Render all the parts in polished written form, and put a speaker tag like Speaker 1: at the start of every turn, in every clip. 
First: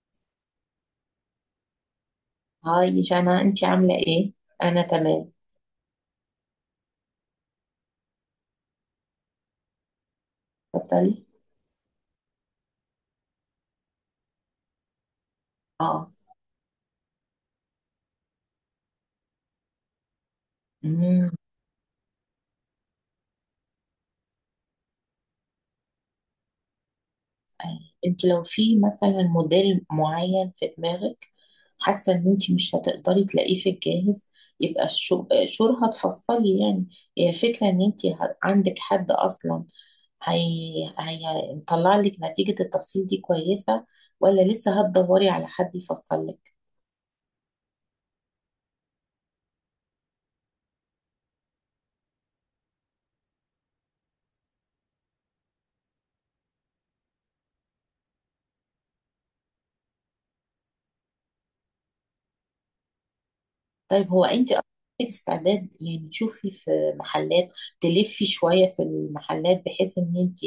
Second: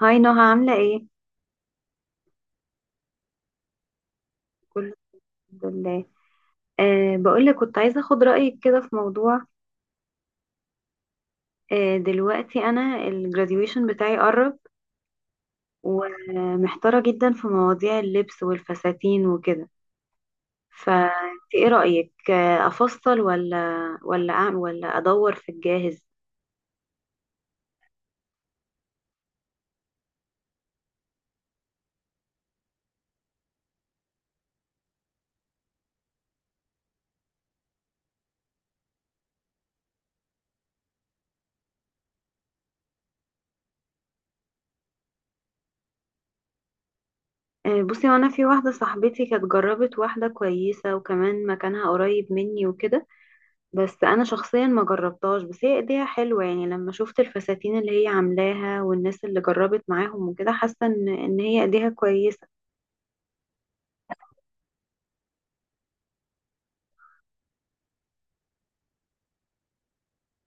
Speaker 1: هاي نهى عاملة ايه؟
Speaker 2: هاي جانا، انت عاملة ايه؟ انا
Speaker 1: كله
Speaker 2: تمام.
Speaker 1: الحمد لله. بقولك كنت عايزة اخد رأيك كده في موضوع.
Speaker 2: اتفضلي.
Speaker 1: دلوقتي انا الجراديويشن بتاعي قرب،
Speaker 2: اه
Speaker 1: ومحتارة جدا في مواضيع اللبس والفساتين وكده.
Speaker 2: امم
Speaker 1: فانت ايه رأيك، افصل ولا ولا اعمل ولا ادور في الجاهز؟
Speaker 2: أي. انت لو في مثلا موديل معين في دماغك، حاسة ان انت مش هتقدري تلاقيه في الجاهز، يبقى شور هتفصلي يعني. هي الفكرة ان انت عندك حد اصلا. هي هيطلع لك نتيجة التفصيل دي كويسة، ولا لسه هتدوري على حد يفصل لك؟
Speaker 1: بصي، وانا في واحدة صاحبتي كانت جربت واحدة كويسة وكمان مكانها قريب مني وكده. بس انا شخصيا ما جربتهاش، بس هي ايديها حلوه. يعني لما شفت الفساتين اللي هي عاملاها والناس اللي جربت معاهم وكده، حاسه ان هي ايديها كويسه.
Speaker 2: طيب، هو انت اصلا عندك استعداد يعني تشوفي في محلات، تلفي شوية في المحلات، بحيث ان انت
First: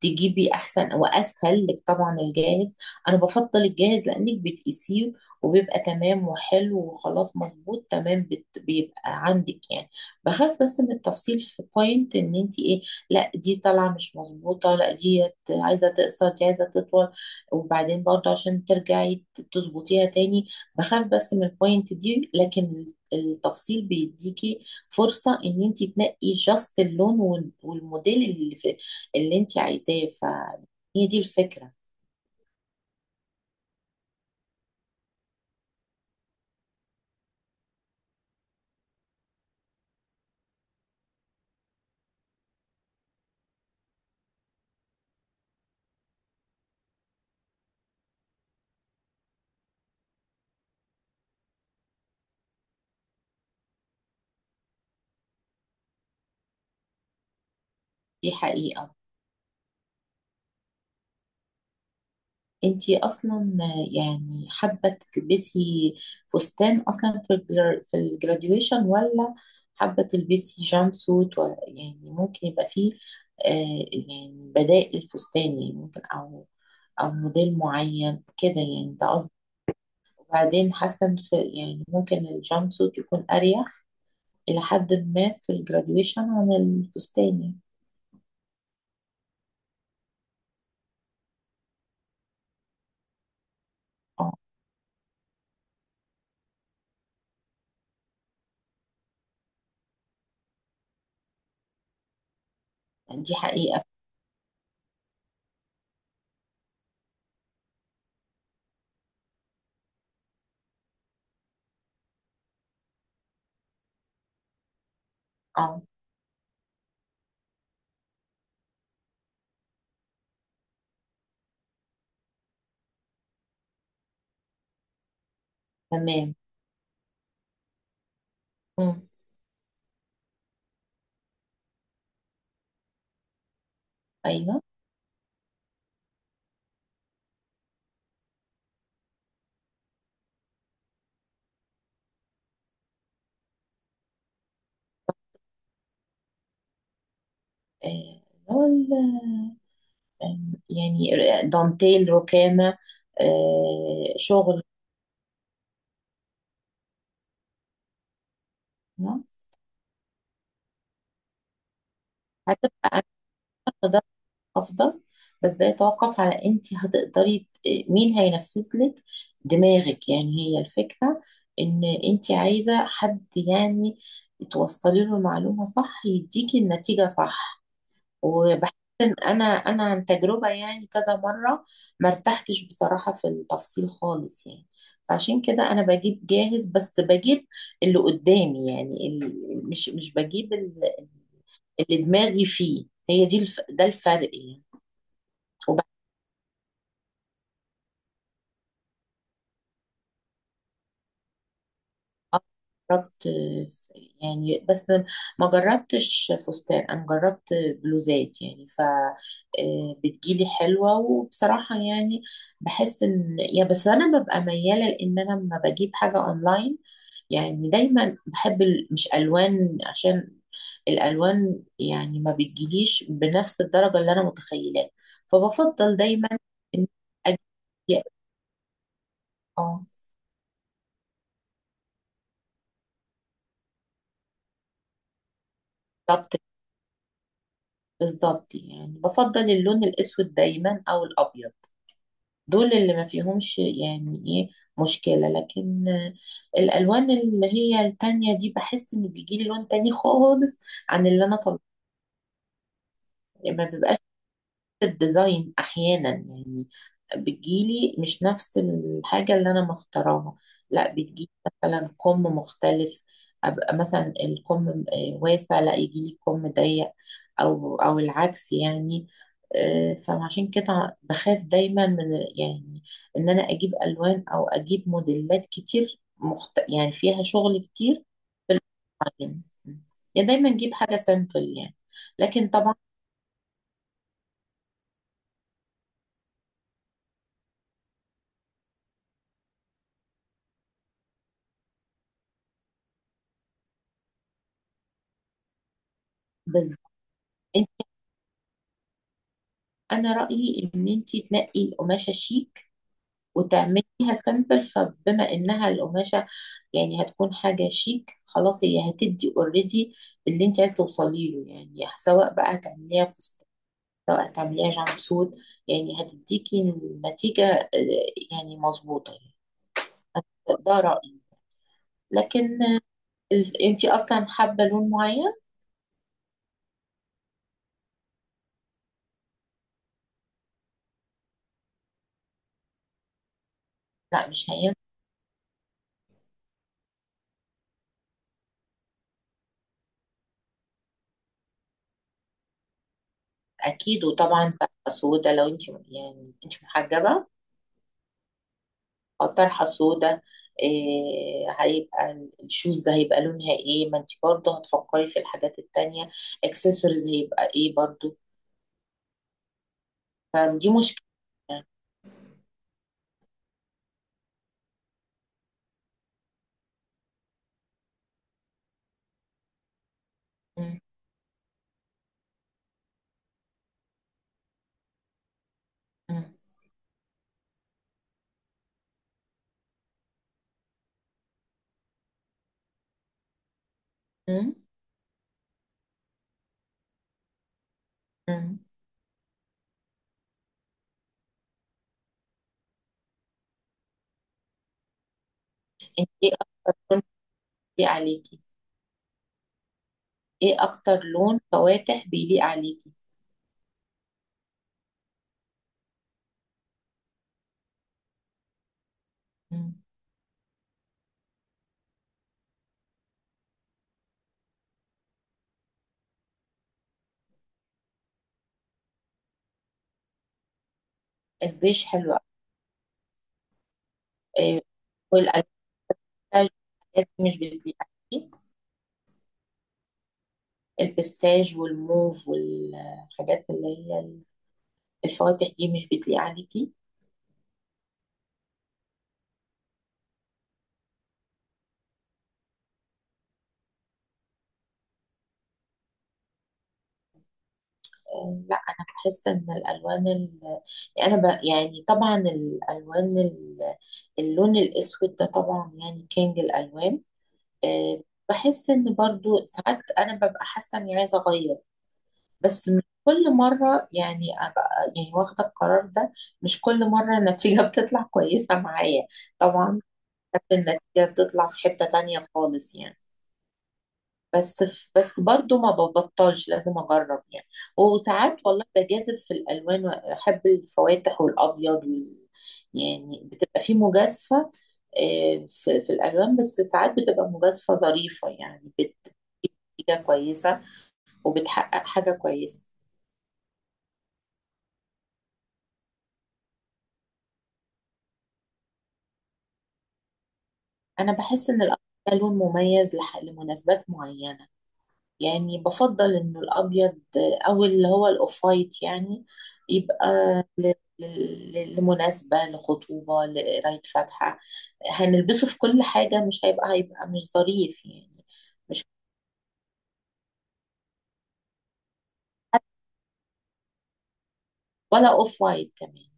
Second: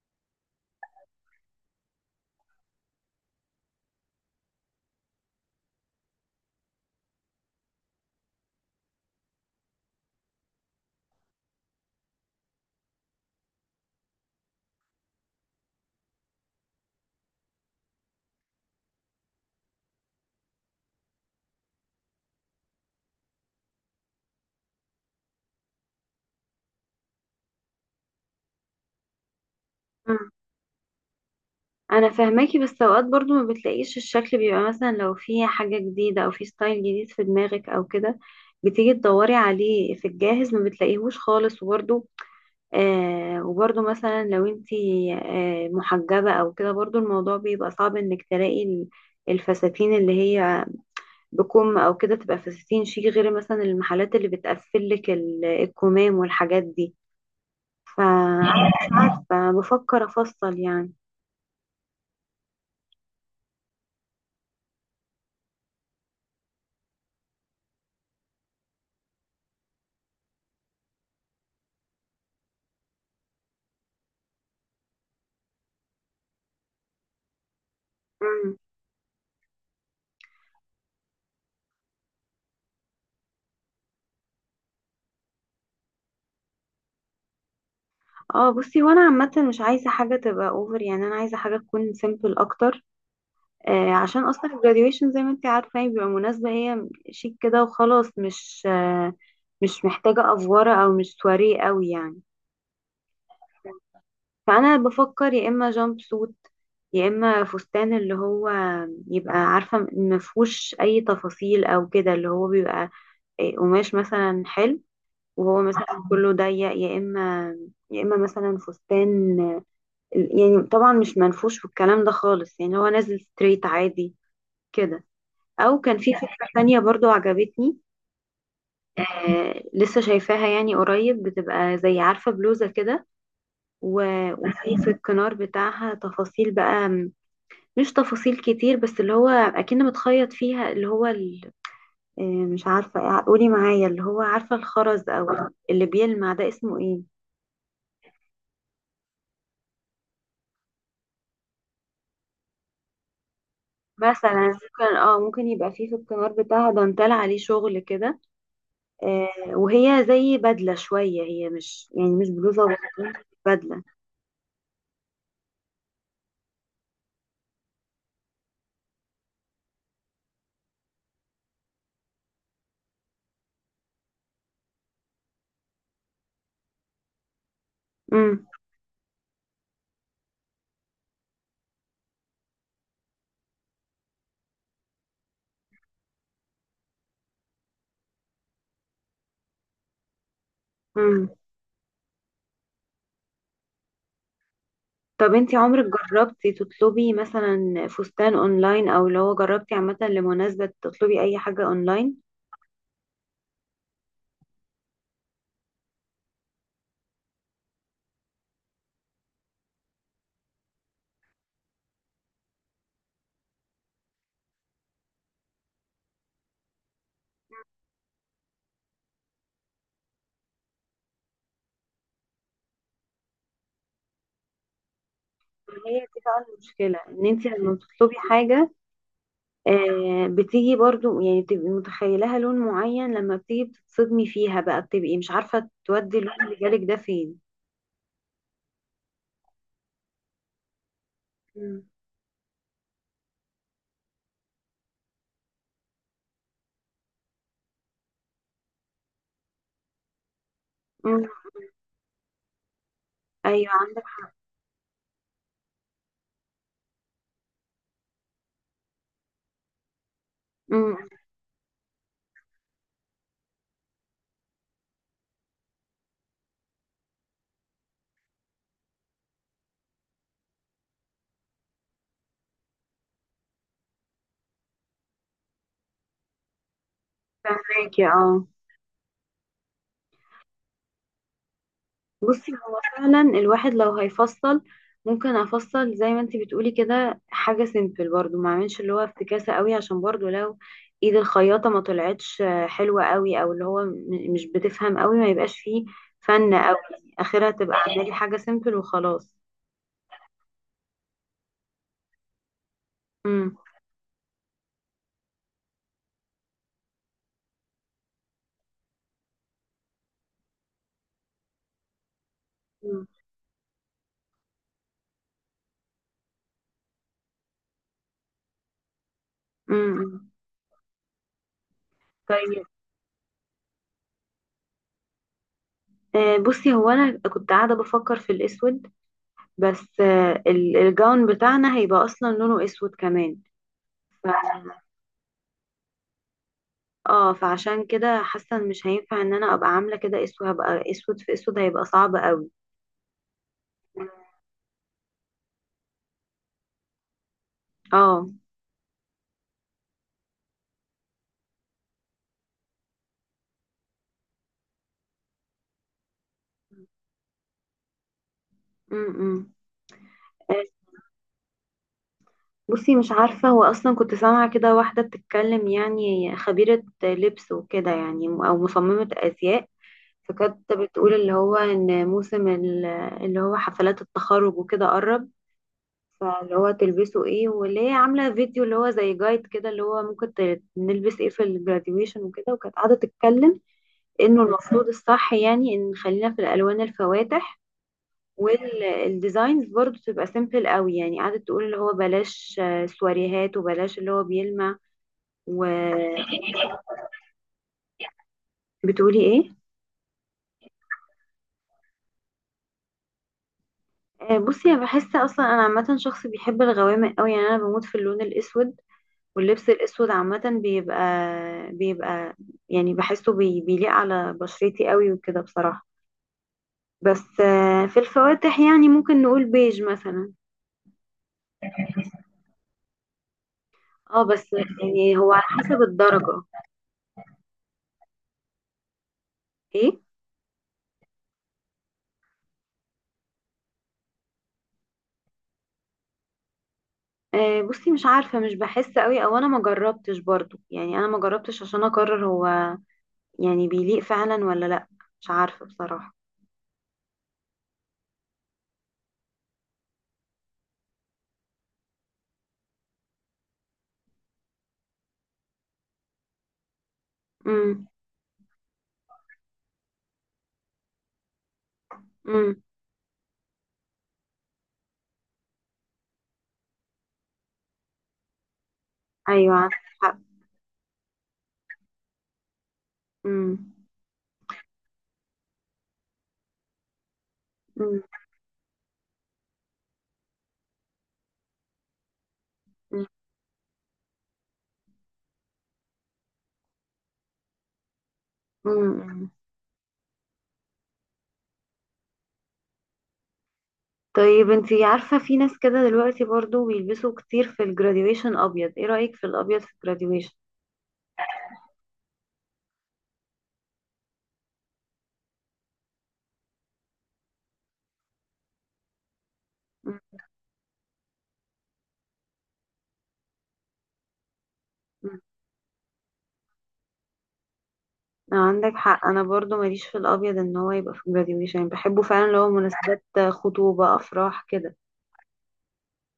Speaker 2: تجيبي احسن؟ واسهل لك طبعا الجاهز. انا بفضل الجاهز لانك بتقيسيه وبيبقى تمام وحلو وخلاص مظبوط تمام، بيبقى عندك يعني. بخاف بس من التفصيل في بوينت ان انت ايه، لا دي طالعة مش مظبوطة، لا دي عايزة تقصر، دي عايزة تطول، وبعدين برضه عشان ترجعي تظبطيها تاني. بخاف بس من البوينت دي، لكن التفصيل بيديكي فرصة ان انت تنقي جاست اللون والموديل اللي انت عايزاه.
Speaker 1: مم.
Speaker 2: فهي دي الفكرة.
Speaker 1: انا فاهماكي، بس اوقات برضو ما بتلاقيش الشكل. بيبقى مثلا لو في حاجه جديده او في ستايل جديد في دماغك او كده، بتيجي تدوري عليه في الجاهز ما بتلاقيهوش خالص. وبرضو مثلا لو انتي محجبه او كده، برضو الموضوع بيبقى صعب انك تلاقي الفساتين اللي هي بكم او كده تبقى في 60 شيك، غير مثلا المحلات اللي بتقفل لك الكمام والحاجات دي.
Speaker 2: دي
Speaker 1: فمش
Speaker 2: حقيقة.
Speaker 1: عارفه، بفكر افصل يعني.
Speaker 2: انت اصلا يعني حابة تلبسي فستان اصلا في في الجراديويشن، ولا حابة تلبسي جامب سوت يعني ممكن يبقى فيه يعني بدائل فستان يعني، ممكن، او موديل معين كده
Speaker 1: مم.
Speaker 2: يعني ده. بعدين حاسه إن في يعني ممكن الجامب سوت يكون اريح الى حد ما في الجراديويشن عن الفستاني.
Speaker 1: اه بصي، وانا عامه مش عايزه حاجه تبقى اوفر. يعني انا عايزه حاجه تكون سيمبل اكتر. عشان
Speaker 2: اه،
Speaker 1: اصلا الجراديويشن زي ما انت عارفه هي بيبقى مناسبه، هي شيك كده وخلاص، مش محتاجه افوره او مش سواريه قوي يعني.
Speaker 2: يعني دي حقيقه.
Speaker 1: فانا بفكر يا اما جامب سوت، يا اما فستان اللي هو يبقى عارفه ما فيهوش اي تفاصيل او كده، اللي هو بيبقى قماش مثلا حلو. وهو مثلا
Speaker 2: اه.
Speaker 1: كله ضيق، يا اما مثلا فستان، يعني طبعا مش منفوش في الكلام ده خالص، يعني هو نازل ستريت عادي كده. او كان في
Speaker 2: تمام.
Speaker 1: فكره تانية برضو عجبتني.
Speaker 2: مم.
Speaker 1: لسه شايفاها. يعني قريب بتبقى زي عارفه بلوزه كده،
Speaker 2: ايوه.
Speaker 1: وفي الكنار بتاعها تفاصيل بقى. مش تفاصيل كتير، بس اللي هو اكن متخيط فيها، اللي هو مش عارفة، قولي معايا، اللي هو عارفة الخرز او اللي بيلمع ده اسمه ايه؟
Speaker 2: اللي هو يعني دانتيل ركامه.
Speaker 1: مثلا
Speaker 2: شغل.
Speaker 1: ممكن يبقى فيه في الكمار بتاعها دانتال عليه شغل كده. آه وهي زي بدلة شوية، هي مش يعني مش بلوزة
Speaker 2: هتبقى
Speaker 1: وبنطلون، بدلة.
Speaker 2: أناقة افضل، بس ده يتوقف على انت هتقدري مين هينفذ لك دماغك يعني. هي الفكرة ان انت عايزة حد يعني توصلي له المعلومة صح، يديكي النتيجة صح.
Speaker 1: امم.
Speaker 2: وبحس ان انا عن تجربة يعني كذا مرة ما ارتحتش بصراحة في التفصيل خالص يعني. فعشان كده انا بجيب جاهز، بس بجيب اللي قدامي يعني، مش بجيب
Speaker 1: امم.
Speaker 2: اللي دماغي فيه. هي دي ده الفرق يعني.
Speaker 1: طب انتي عمرك جربتي تطلبي مثلا فستان اونلاين، او اللي هو جربتي عامة لمناسبة تطلبي اي حاجة اونلاين؟
Speaker 2: آه، جربت يعني بس ما جربتش فستان، انا جربت بلوزات يعني. ف بتجيلي حلوة، وبصراحة يعني بحس ان يا بس انا ببقى ميالة لان انا لما بجيب حاجة اونلاين يعني دايما بحب مش الوان، عشان الالوان يعني ما بتجيليش بنفس الدرجة اللي انا متخيلاها. فبفضل
Speaker 1: هي دي
Speaker 2: دايما
Speaker 1: بقى
Speaker 2: ان
Speaker 1: المشكلة ان انتي لما
Speaker 2: أجيب.
Speaker 1: بتطلبي حاجة،
Speaker 2: اه.
Speaker 1: بتيجي برضو. يعني بتبقي متخيلها لون معين، لما بتيجي بتتصدمي فيها بقى، بتبقي مش عارفة تودي
Speaker 2: طب
Speaker 1: اللون اللي جالك ده فين.
Speaker 2: بالظبط يعني، بفضل اللون الأسود دايما أو الأبيض.
Speaker 1: مم.
Speaker 2: دول اللي ما فيهمش يعني إيه، مشكلة. لكن الألوان اللي هي التانية دي بحس إن بيجيلي لون تاني خالص عن اللي
Speaker 1: مم.
Speaker 2: أنا طلبته. ما
Speaker 1: ايوه
Speaker 2: بيبقاش
Speaker 1: عندك.
Speaker 2: الديزاين احيانا يعني، بتجيلي مش نفس الحاجه اللي انا مختاراها. لا
Speaker 1: امم.
Speaker 2: بتجيلي مثلا كم مختلف. ابقى مثلا الكم واسع، لا يجيلي كم ضيق، او العكس يعني. فعشان كده بخاف دايما من يعني ان انا اجيب الوان او اجيب موديلات كتير يعني فيها شغل كتير
Speaker 1: فاكي اه.
Speaker 2: في المعجن. يعني دايما اجيب حاجه سامبل يعني، لكن
Speaker 1: بصي،
Speaker 2: طبعا.
Speaker 1: هو فعلا الواحد لو هيفصل، ممكن افصل زي ما انت بتقولي كده حاجة سيمبل، برضو ما اعملش اللي هو افتكاسة قوي. عشان برضو لو ايد الخياطة ما طلعتش حلوة قوي، او اللي هو مش بتفهم قوي، ما يبقاش فيه فن قوي.
Speaker 2: بس
Speaker 1: اخرها تبقى اعملي حاجة سيمبل وخلاص.
Speaker 2: انا رايي ان انت تنقي القماشه شيك،
Speaker 1: امم.
Speaker 2: وتعمليها سامبل. فبما انها القماشه يعني هتكون حاجه شيك، خلاص هي هتدي اوريدي اللي انت عايز توصلي له يعني، سواء بقى هتعمليها فستان، سواء هتعمليها جامب سوت، يعني هتديكي النتيجه يعني مظبوطه يعني.
Speaker 1: امم.
Speaker 2: ده رايي. لكن
Speaker 1: طيب.
Speaker 2: انت اصلا حابه لون معين؟
Speaker 1: بصي، هو انا كنت قاعده بفكر في الاسود. بس الجاون بتاعنا هيبقى اصلا لونه اسود كمان.
Speaker 2: لا
Speaker 1: ف...
Speaker 2: مش هينفع.
Speaker 1: اه فعشان كده حاسه إن مش هينفع. ان انا ابقى عامله كده اسود، هبقى اسود في اسود، هيبقى صعب قوي.
Speaker 2: اكيد. وطبعا بقى سودا، لو انت يعني انت محجبه
Speaker 1: اه.
Speaker 2: طرحة سودا، إيه. هيبقى الشوز ده هيبقى لونها ايه؟ ما انت برضه هتفكري في الحاجات التانية. اكسسوارز هيبقى ايه برضه؟
Speaker 1: امم. آه،
Speaker 2: فدي مشكلة يعني.
Speaker 1: بصي، مش عارفه. هو اصلا كنت سامعه كده واحده بتتكلم، يعني خبيره لبس وكده، يعني او مصممه ازياء. فكانت
Speaker 2: مم،
Speaker 1: بتقول اللي هو ان موسم اللي هو حفلات التخرج وكده قرب.
Speaker 2: مم،
Speaker 1: فاللي هو تلبسه ايه، واللي هي عاملة فيديو اللي هو زي جايد كده اللي هو ممكن نلبس ايه في الجراديويشن وكده. وكانت قاعدة تتكلم انه
Speaker 2: مم،
Speaker 1: المفروض الصح يعني ان خلينا في الالوان الفواتح،
Speaker 2: مم.
Speaker 1: والديزاينز برضو تبقى سيمبل قوي. يعني قعدت تقول اللي هو بلاش سواريهات، وبلاش اللي هو بيلمع.
Speaker 2: ايه
Speaker 1: وبتقولي
Speaker 2: اكتر لون بيليق عليكي؟
Speaker 1: ايه؟
Speaker 2: ايه اكتر لون فواتح بيليق عليكي؟
Speaker 1: بصي، انا بحس اصلا انا عامة شخص بيحب الغوامق قوي. يعني انا بموت في اللون الاسود، واللبس
Speaker 2: مم.
Speaker 1: الاسود عامة بيبقى يعني بحسه بيليق على بشرتي قوي وكده بصراحة. بس في الفواتح، يعني ممكن نقول بيج مثلا.
Speaker 2: البيج حلو أوي.
Speaker 1: اه بس
Speaker 2: إيه؟
Speaker 1: يعني هو على
Speaker 2: والألوان
Speaker 1: حسب الدرجة.
Speaker 2: الحاجات دي مش بتليق عليكي.
Speaker 1: ايه.
Speaker 2: البستاج والموف والحاجات اللي هي الفواتح دي مش بتليق عليكي.
Speaker 1: بصي، مش عارفة. مش بحس قوي. او انا ما جربتش برضو، يعني انا ما جربتش عشان اقرر هو يعني بيليق فعلا ولا لا. مش عارفة بصراحة.
Speaker 2: لا انا بحس ان يعني انا يعني طبعا اللون الاسود ده طبعا يعني كينج الالوان.
Speaker 1: امم.
Speaker 2: آه، بحس ان برضو ساعات انا ببقى حاسه اني عايزه اغير،
Speaker 1: امم.
Speaker 2: بس مش كل مره يعني ابقى يعني واخده القرار ده. مش كل مره النتيجه بتطلع كويسه معايا.
Speaker 1: ايوه عندك
Speaker 2: طبعا.
Speaker 1: حق.
Speaker 2: ساعات النتيجه بتطلع في حته تانية خالص يعني.
Speaker 1: امم.
Speaker 2: بس بس برضو ما ببطلش، لازم اجرب يعني. وساعات والله بجازف في الالوان، واحب الفواتح والابيض يعني بتبقى في مجازفه في الالوان. بس ساعات بتبقى مجازفه ظريفه يعني،
Speaker 1: امم.
Speaker 2: بتبقى كويسه وبتحقق حاجه كويسه.
Speaker 1: طيب انتي عارفة في ناس كده دلوقتي برضو بيلبسوا كتير في الجراديويشن ابيض، ايه رأيك في الابيض في الجراديويشن؟
Speaker 2: انا بحس ان الابيض ده لون مميز لمناسبات معينه يعني. بفضل انه الابيض او اللي هو الاوف وايت يعني، يبقى ل- لمناسبة، لخطوبة، لقراية فاتحة.
Speaker 1: مم.
Speaker 2: هنلبسه في كل حاجة مش هيبقى مش ظريف يعني.
Speaker 1: عندك حق. انا برضو ماليش في الابيض ان هو يبقى في الجراديويشن. يعني بحبه فعلا اللي هو مناسبات، خطوبة، افراح كده.
Speaker 2: ولا اوف وايت كمان.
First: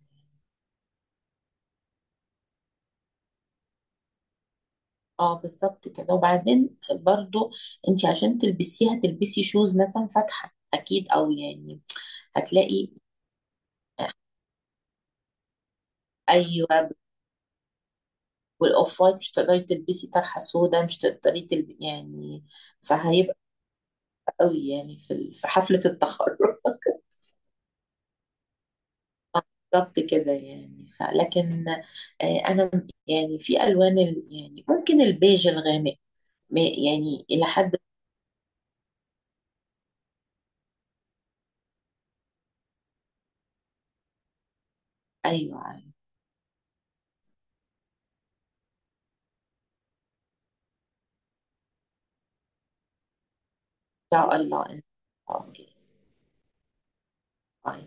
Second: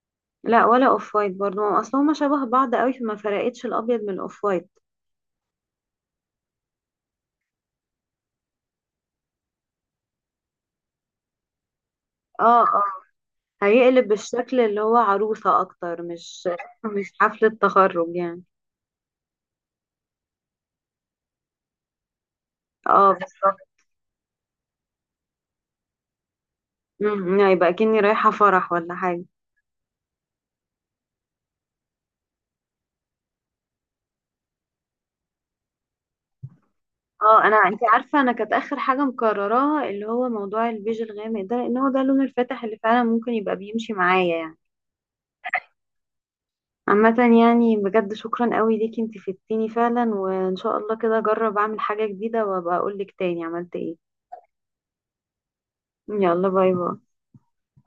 Speaker 1: لا، ولا اوف وايت برضو. ما اصل هما شبه بعض قوي، فما فرقتش الابيض من الاوف وايت.
Speaker 2: اه بالظبط كده. وبعدين برضو انت عشان تلبسيه هتلبسي شوز مثلا فاتحة اكيد، او يعني
Speaker 1: اه، اه،
Speaker 2: هتلاقي.
Speaker 1: هيقلب بالشكل اللي هو عروسة اكتر، مش
Speaker 2: ايوه.
Speaker 1: مش حفلة تخرج يعني.
Speaker 2: والاوف وايت مش تقدري تلبسي طرحة سودا، مش تقدري تلبسي يعني،
Speaker 1: اه
Speaker 2: فهيبقى
Speaker 1: بالظبط.
Speaker 2: قوي يعني في في حفلة التخرج
Speaker 1: مم، يعني يبقى كأني رايحة فرح ولا حاجة.
Speaker 2: بالظبط كده يعني. لكن انا يعني في الوان يعني ممكن البيج الغامق يعني
Speaker 1: اه،
Speaker 2: الى
Speaker 1: انا،
Speaker 2: حد.
Speaker 1: انت عارفه انا كانت اخر حاجه مقرراها اللي هو موضوع البيج الغامق ده، لان هو ده اللون الفاتح اللي فعلا ممكن يبقى بيمشي معايا يعني.
Speaker 2: ايوه، ان
Speaker 1: عامه، يعني بجد شكرا قوي ليكي، انت فدتيني فعلا، وان شاء الله كده اجرب اعمل حاجه جديده وابقى اقول لك تاني عملت ايه.
Speaker 2: شاء الله. اوكي.
Speaker 1: يلا باي باي.
Speaker 2: باي.